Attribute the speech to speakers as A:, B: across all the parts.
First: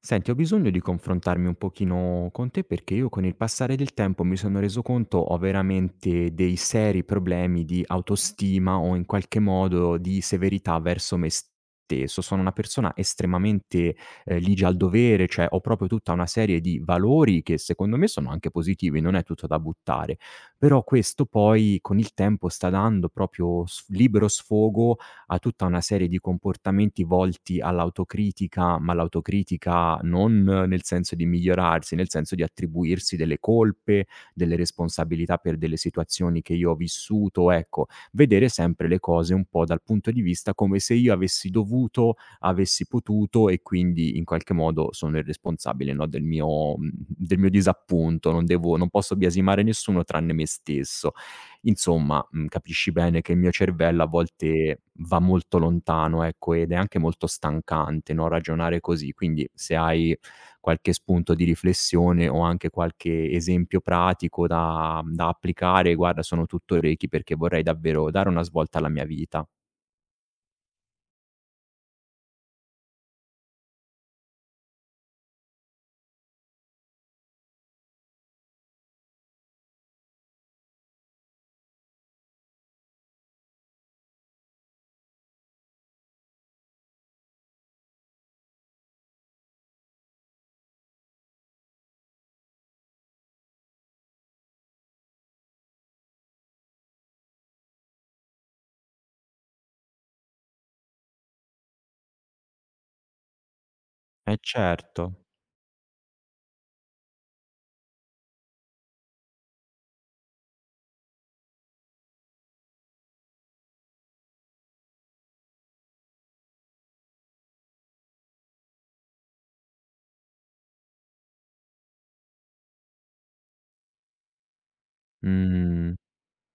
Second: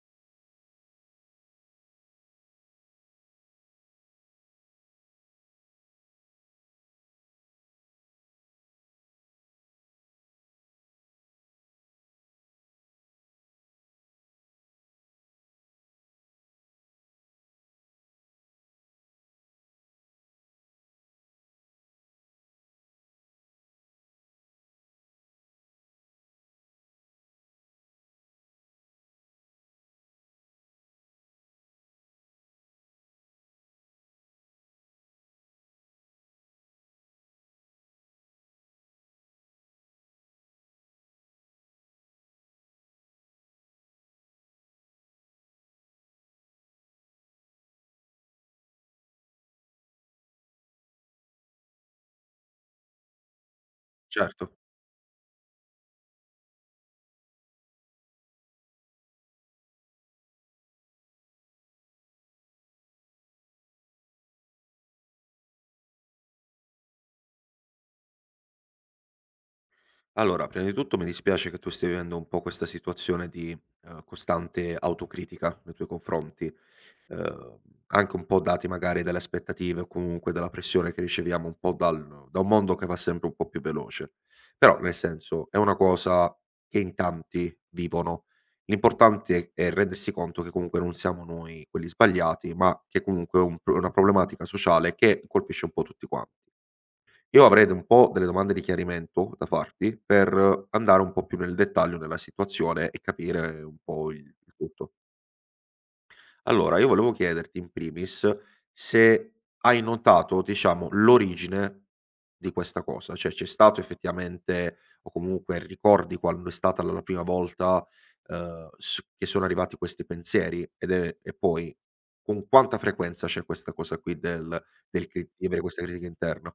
A: Senti, ho bisogno di confrontarmi un pochino con te perché io con il passare del tempo mi sono reso conto ho veramente dei seri problemi di autostima o in qualche modo di severità verso me stesso. Sono una persona estremamente ligia al dovere, cioè ho proprio tutta una serie di valori che secondo me sono anche positivi, non è tutto da buttare. Però questo poi con il tempo sta dando proprio libero sfogo a tutta una serie di comportamenti volti all'autocritica, ma l'autocritica non nel senso di migliorarsi, nel senso di attribuirsi delle colpe, delle responsabilità per delle situazioni che io ho vissuto, ecco, vedere sempre le cose un po' dal punto di vista come se io avessi dovuto, avessi potuto e quindi in qualche modo sono il responsabile, no, del mio disappunto, non devo non posso biasimare nessuno tranne me stesso. Insomma, capisci bene che il mio cervello a
B: Certo.
A: volte va molto lontano, ecco, ed è anche molto stancante, no, ragionare così. Quindi se hai qualche spunto di riflessione o anche qualche esempio pratico da applicare, guarda sono tutto orecchi perché vorrei davvero dare una svolta alla mia vita.
B: Allora, prima di tutto mi dispiace che tu stia vivendo un po' questa situazione di, costante autocritica nei tuoi confronti, ehm, anche un po' dati magari dalle aspettative o comunque dalla pressione che riceviamo un po' dal da un mondo che va sempre un po' più veloce. Però, nel senso, è una cosa che in tanti vivono. L'importante è rendersi conto che comunque non siamo noi quelli sbagliati, ma che comunque è un pro una problematica sociale che colpisce un po' tutti quan. Io avrei d un po' delle domande di chiarimento da farti, per andare un po' più nel dettaglio nella situazione e capire un po'
A: Eh
B: il tutto.
A: certo.
B: Allora, io volevo chiederti in primis se hai notato, diciamo, l'origine di questa cosa, cioè c'è stato effettivamente o comunque ricordi quando è stata la prima volta, s che sono arrivati questi pensieri? Ed è e poi con quanta frequenza c'è questa cosa qui del cri di avere questa
A: Mh.
B: critica interna?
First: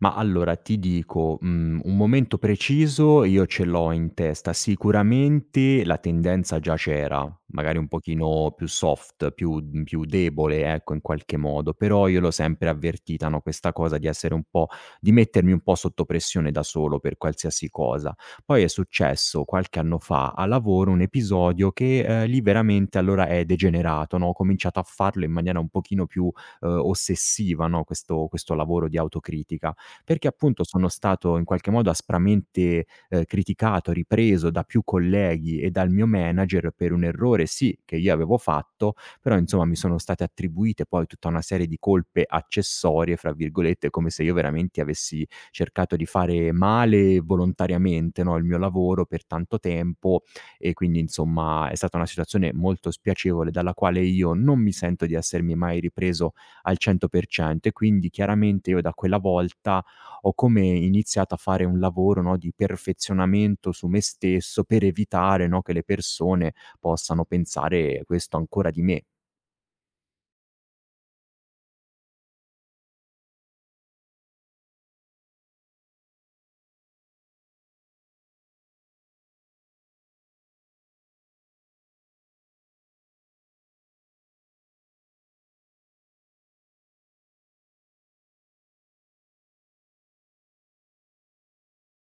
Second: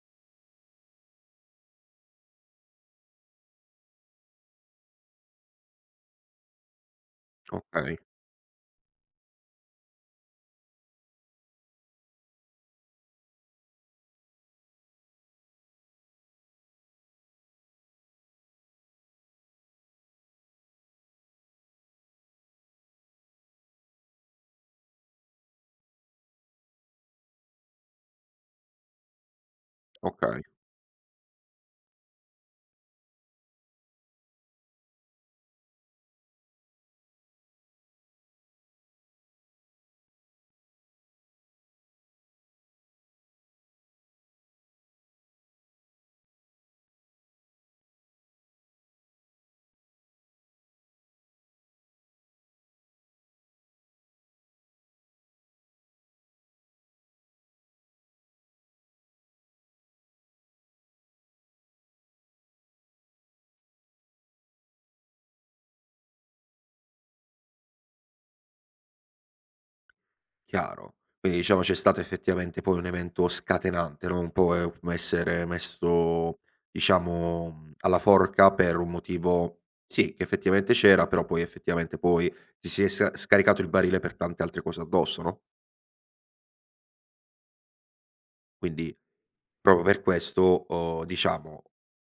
A: Ma allora ti dico, un momento preciso io ce l'ho in testa. Sicuramente la tendenza già c'era, magari un
B: Okay,
A: pochino più soft, più più debole, ecco, in qualche modo, però io l'ho sempre avvertita, no, questa cosa di essere un po' di mettermi un po' sotto pressione da solo per qualsiasi cosa. Poi è successo qualche anno fa a lavoro un episodio che, lì veramente allora è degenerato, no, ho cominciato a farlo in maniera un pochino più, ossessiva, no, questo lavoro di autocritica. Perché
B: oka.
A: appunto sono stato in qualche modo aspramente, criticato, ripreso da più colleghi e dal mio manager per un errore, sì, che io avevo fatto, però insomma mi sono state attribuite poi tutta una serie di colpe "accessorie", fra virgolette, come se io veramente avessi cercato di fare male volontariamente, no, il mio lavoro per tanto tempo e quindi insomma è stata una situazione molto spiacevole dalla quale io non mi sento di essermi mai ripreso al 100% e quindi chiaramente io da quella volta ho come iniziato a fare un lavoro, no, di perfezionamento su me stesso per evitare, no, che le persone possano pensare questo ancora di me.
B: Chiaro. Quindi diciamo c'è stato effettivamente poi un evento scatenante, no, un po' è come essere messo, diciamo, alla forca per un motivo, sì, che effettivamente c'era, però poi effettivamente poi ti si è scaricato il barile per tante altre cose addosso, no? Quindi proprio per questo, diciamo,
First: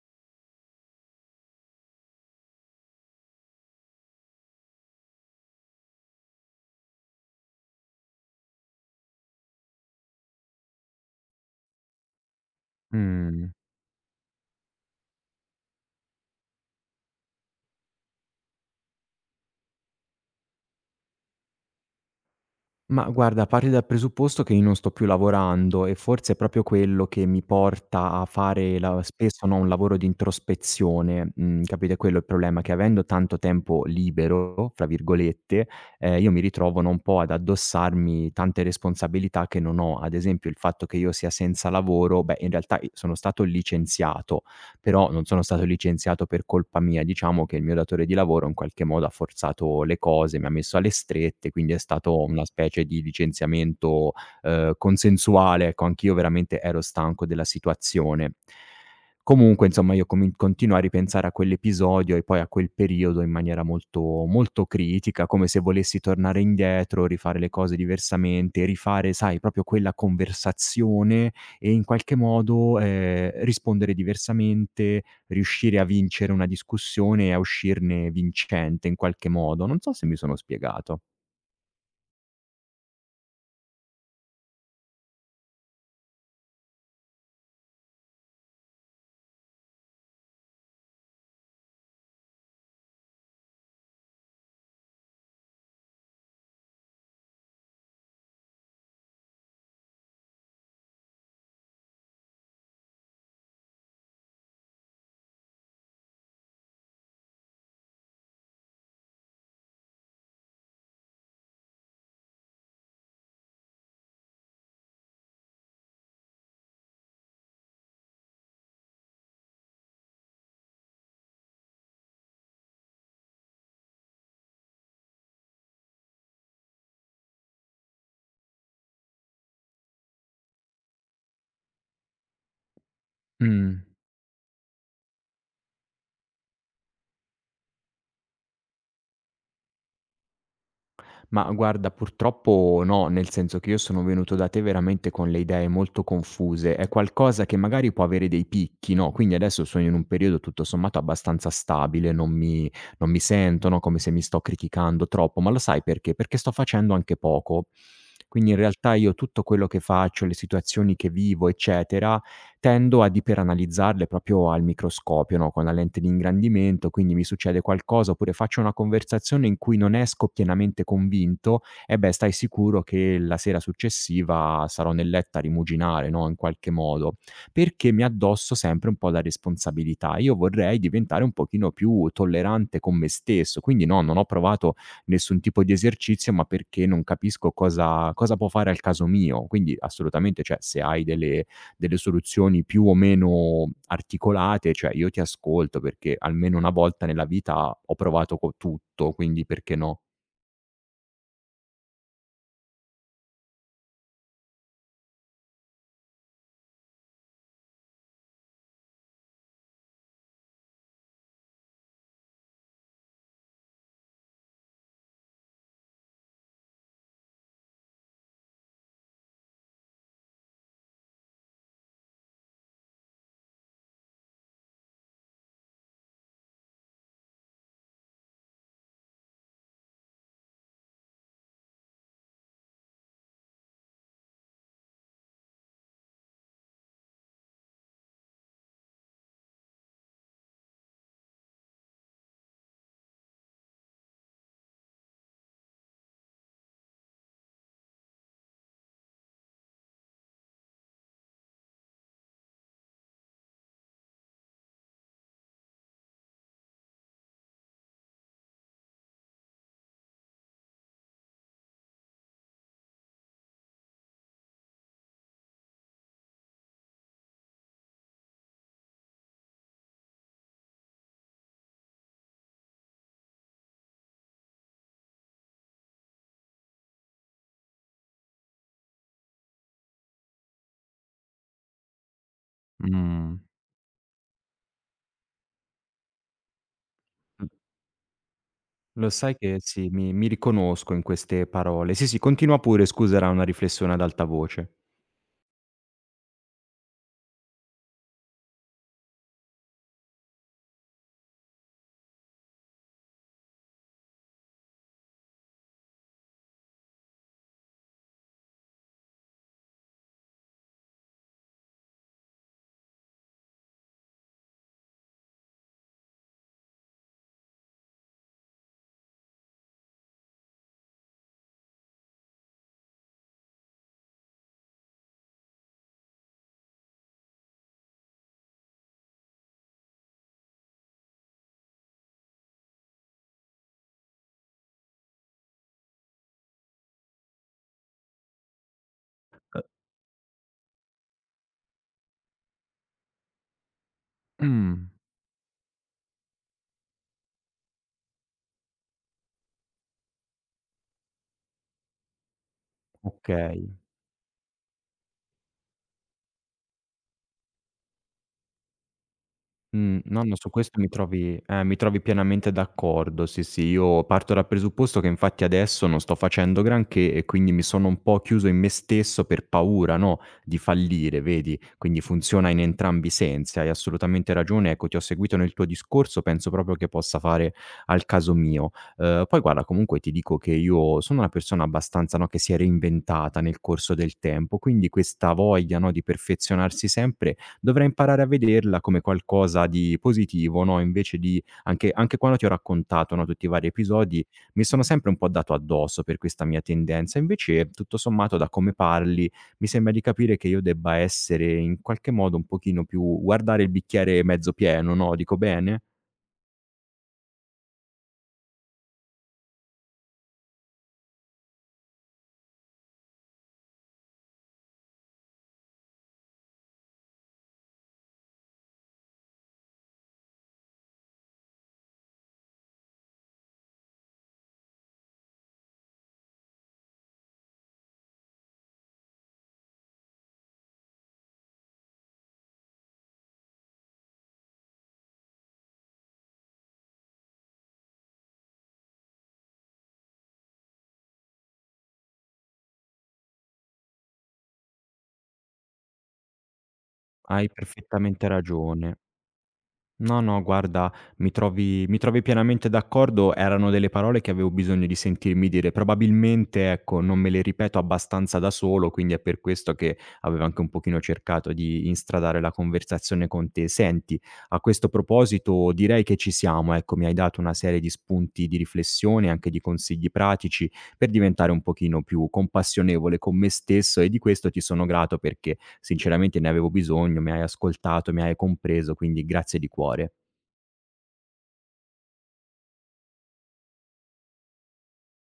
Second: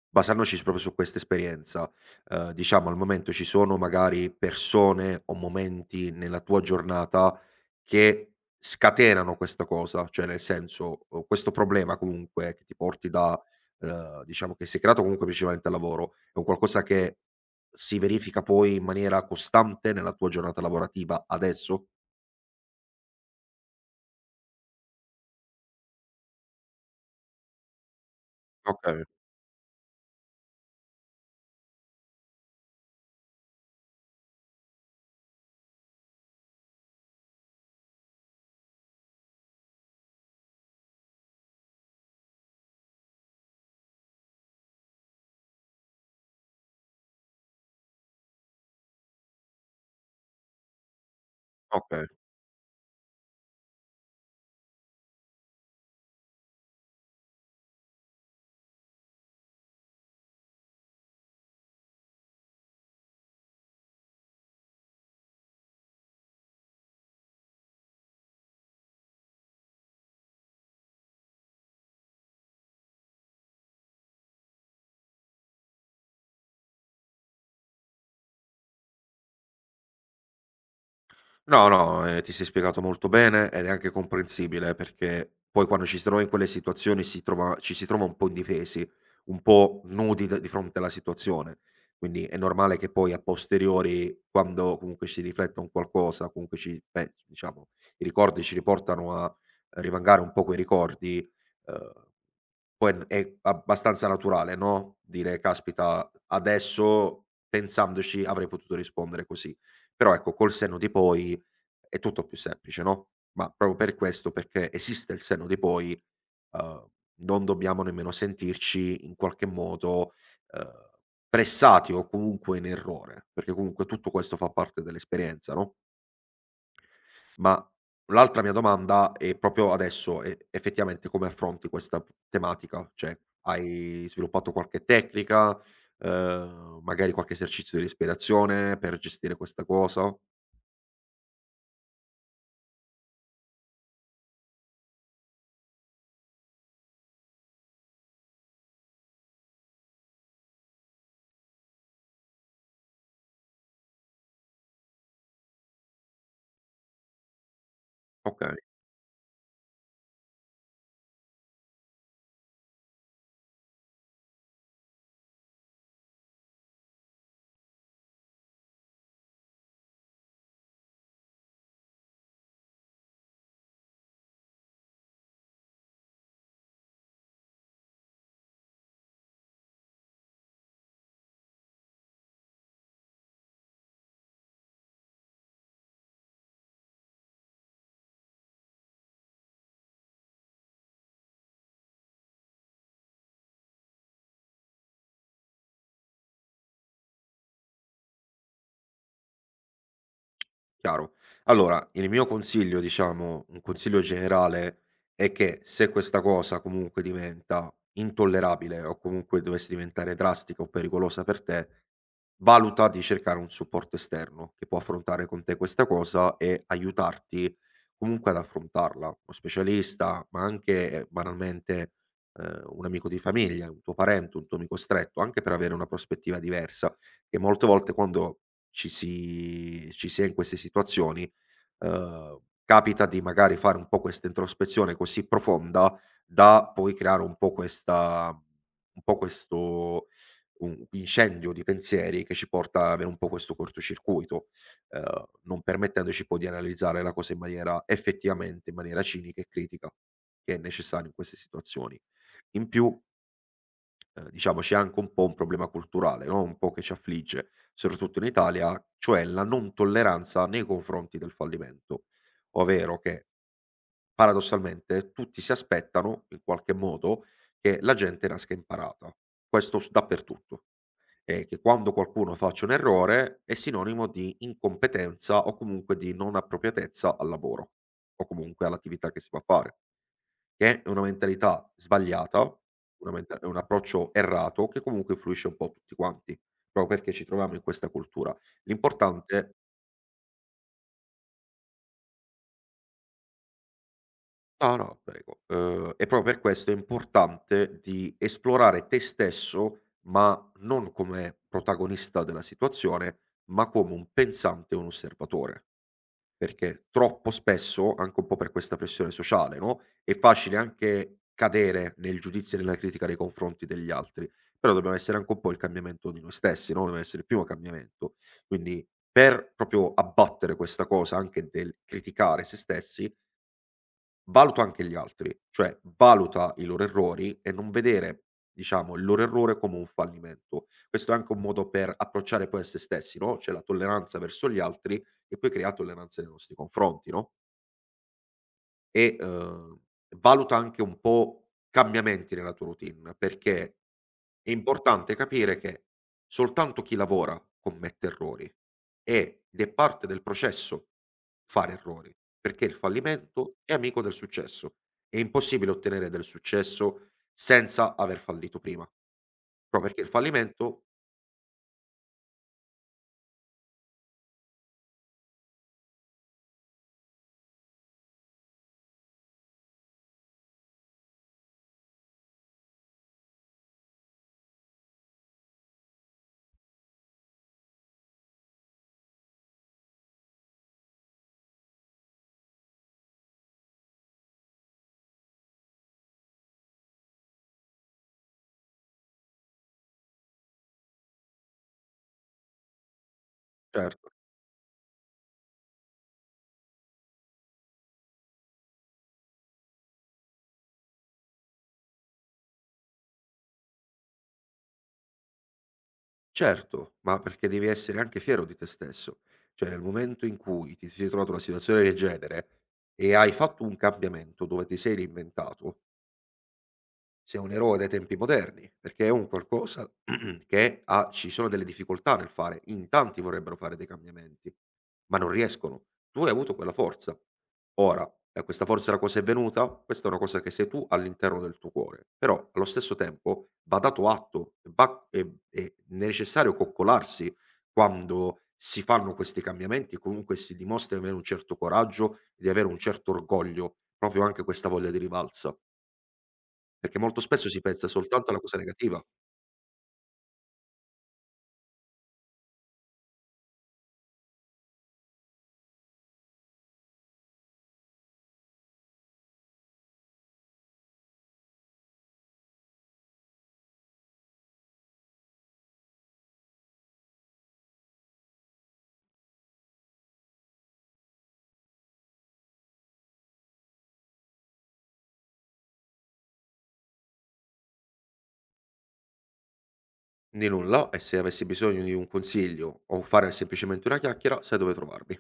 B: basandoci s proprio su questa esperienza, diciamo al momento ci sono magari persone o momenti nella tua giornata che scatenano questa cosa, cioè nel senso, questo problema comunque che ti porti da,
A: Mh.
B: diciamo che si è creato comunque principalmente al lavoro, è un qualcosa che si verifica poi in maniera costante nella tua giornata lavorativa adesso?
A: Ma guarda, parti dal presupposto che io non sto più lavorando e forse è proprio quello che mi porta a fare la
B: Okay,
A: spesso, no, un lavoro di introspezione, mhmm, capito? È quello è il problema, che avendo tanto tempo "libero" fra virgolette, io mi ritrovo, no, un po' ad addossarmi tante responsabilità che non ho. Ad esempio, il fatto che io sia senza lavoro, beh, in realtà i sono stato licenziato, però non sono stato licenziato per colpa mia. Diciamo che il mio datore di lavoro in qualche modo ha forzato le cose, mi ha messo alle strette, quindi è
B: okay.
A: stato una specie di licenziamento, consensuale, ecco. Anch'io veramente ero stanco della situazione. Comunque insomma io comin continuo a ripensare a quell'episodio e poi a quel periodo in maniera molto, molto critica, come se volessi tornare indietro, rifare le cose diversamente, rifare, sai, proprio quella conversazione e in qualche modo, rispondere diversamente, riuscire a vincere una discussione e a uscirne vincente in qualche modo. Non so se mi sono spiegato.
B: No, no, ti sei spiegato molto bene ed è anche comprensibile perché poi quando ci si trova in quelle situazioni si trova ci si trova un po' indifesi, un po' nudi d di fronte alla situazione. Quindi è normale che poi a posteriori, quando comunque si riflette un qualcosa, comunque ci beh, diciamo i ricordi ci riportano a rivangare un po' quei ricordi, uhm poi n è abbastanza naturale, no, dire: "Caspita, adesso pensandoci avrei potuto rispondere così". Però ecco, col senno di poi è tutto più semplice, no, ma proprio per questo, perché esiste il senno di poi, uhm, non dobbiamo nemmeno sentirci in qualche modo, uhm, pressati o comunque in errore, perché comunque tutto questo fa parte dell'esperienza, no? Ma l'altra mia domanda è proprio adesso, effettivamente come affronti questa p tematica? Cioè,
A: Mh.
B: hai sviluppato qualche tecnica, magari qualche esercizio di respirazione per gestire questa cosa?
A: Ma guarda, purtroppo no, nel senso che io sono venuto da te veramente con le idee molto confuse. È qualcosa che magari può avere dei picchi, no? Quindi adesso sono in un periodo tutto sommato abbastanza stabile, non mi sento, no, come se mi sto criticando troppo, ma lo sai perché? Perché sto facendo anche poco.
B: Okay,
A: Quindi in realtà io tutto quello che faccio, le situazioni che vivo, eccetera, tendo ad iperanalizzarle proprio al microscopio, no, con la lente di ingrandimento, quindi mi succede qualcosa oppure faccio una conversazione in cui non esco pienamente convinto, eh beh, stai sicuro che la sera successiva sarò nel letto a rimuginare, no, in qualche modo, perché mi addosso sempre un po' la responsabilità. Io vorrei diventare un pochino più tollerante con me stesso, quindi no, non ho provato nessun tipo di esercizio, ma perché non capisco cosa può fare al caso mio. Quindi assolutamente, cioè, se hai delle soluzioni più o meno articolate, cioè io ti ascolto perché almeno una volta nella vita ho provato co tutto, quindi perché no?
B: chiaro. Allora, il mio consiglio, diciamo, un consiglio generale, è che se questa cosa comunque diventa intollerabile o comunque dovesse diventare drastica o pericolosa per te, valuta di cercare un supporto esterno che può affrontare con te questa cosa e aiutarti comunque ad affrontarla. Uno specialista, ma anche, banalmente, un amico di famiglia, un tuo parente, un tuo amico stretto, anche per avere una prospettiva diversa, che molte volte quando ci si è in queste situazioni, ehm, capita di magari fare un po' questa introspezione così profonda da poi creare un po' questa, un po' questo, un incendio di pensieri che ci porta ad avere un po' questo cortocircuito, non permettendoci poi di analizzare la cosa in maniera effettivamente in maniera cinica e critica, che è necessario in queste situazioni. In più, diciamo c'è anche un po' un problema culturale, no, un po' che ci affligge, soprattutto in Italia, cioè la non tolleranza nei confronti del fallimento. Ovvero che paradossalmente tutti si aspettano, in qualche modo, che la gente nasca imparata. Questo s dappertutto. E che quando qualcuno faccia un errore è sinonimo di incompetenza o comunque di non appropriatezza al lavoro o comunque all'attività che si va a fare. Che è una mentalità sbagliata, una
A: Mh.
B: menta è un approccio errato che comunque influisce un po' tutti quanti, proprio perché ci
A: L
B: troviamo in questa cultura.
A: Lo sai
B: L'importante.
A: che sì, mi riconosco in queste parole. Sì, sì, continua pure, scusa, era una riflessione ad alta voce.
B: No, no, prego. E proprio per questo è importante di esplorare te stesso, ma non come protagonista della situazione, ma come un pensante, un osservatore. Perché troppo spesso, anche un po' per questa pressione sociale, no, è facile anche cadere nel giudizio e nella critica nei confronti degli altri, però dobbiamo essere anche un po' il cambiamento di noi stessi, no, dobbiamo essere il primo cambiamento. Quindi per proprio abbattere questa cosa anche del criticare se stessi, valuta anche gli altri, cioè valuta i loro errori e non vedere, diciamo, il loro errore come un fallimento. Questo è anche un modo per approcciare poi a se stessi, no, c'è la tolleranza verso gli altri e poi crea tolleranza nei nostri confronti, no? E, valuta anche un po' cambiamenti nella tua routine, perché è
A: Mh,
B: importante capire che soltanto chi lavora commette errori ed è parte del processo fare errori, perché il fallimento
A: okay.
B: è amico del successo. È impossibile ottenere del successo senza aver fallito prima. Proprio perché il
A: No, no, su questo
B: fallimento,
A: mi trovi pienamente d'accordo. Sì, sì, io parto dal presupposto che infatti adesso non sto facendo granché e quindi mi sono un po' chiuso in me stesso per paura, no, di fallire, vedi? Quindi funziona in entrambi i sensi, hai assolutamente ragione. Ecco, ti ho seguito nel tuo discorso, penso proprio che possa fare al caso mio. Poi guarda, comunque ti dico che io sono una persona abbastanza, no, che si è reinventata nel corso del tempo, quindi questa voglia, no, di perfezionarsi sempre dovrei imparare a vederla come qualcosa di positivo, no, invece di anche quando ti ho raccontato, no, tutti i vari
B: certo.
A: episodi, mi sono sempre un po' dato addosso per questa mia tendenza. Invece, tutto sommato, da come parli, mi sembra di capire che io debba essere in qualche modo un pochino più guardare il bicchiere mezzo pieno, no, dico bene?
B: Certo, ma perché devi essere anche fiero di te stesso. Cioè, nel momento in cui ti sei trovato una situazione del genere e hai fatto un cambiamento dove ti sei reinventato, sei un eroe dai tempi moderni, perché è un qualcosa che ha ci sono delle difficoltà nel fare, in tanti vorrebbero fare dei cambiamenti, ma non riescono. Tu hai avuto quella forza. Ora, da questa forza da cosa è venuta? Questa è una cosa che sei tu all'interno del tuo cuore, però allo stesso tempo va dato atto, va è necessario coccolarsi quando si fanno questi cambiamenti, comunque si dimostra di avere un certo coraggio, di avere un certo orgoglio, proprio anche questa voglia di rivalsa. Perché molto
A: Hai
B: spesso si pensa
A: perfettamente
B: soltanto alla cosa
A: ragione.
B: negativa.
A: No, no, guarda, mi trovi pienamente d'accordo. Erano delle parole che avevo bisogno di sentirmi dire. Probabilmente, ecco, non me le ripeto abbastanza da solo, quindi è per questo che avevo anche un pochino cercato di instradare la conversazione con te. Senti, a questo proposito direi che ci siamo, ecco, mi hai dato una serie di spunti di riflessione, anche di consigli pratici per diventare un pochino più compassionevole con me stesso e di questo ti sono grato perché sinceramente ne avevo bisogno, mi hai ascoltato, mi hai compreso, quindi grazie di cuore.
B: Di nulla, e se avessi bisogno di un consiglio o fare semplicemente una chiacchiera, sai dove trovarmi.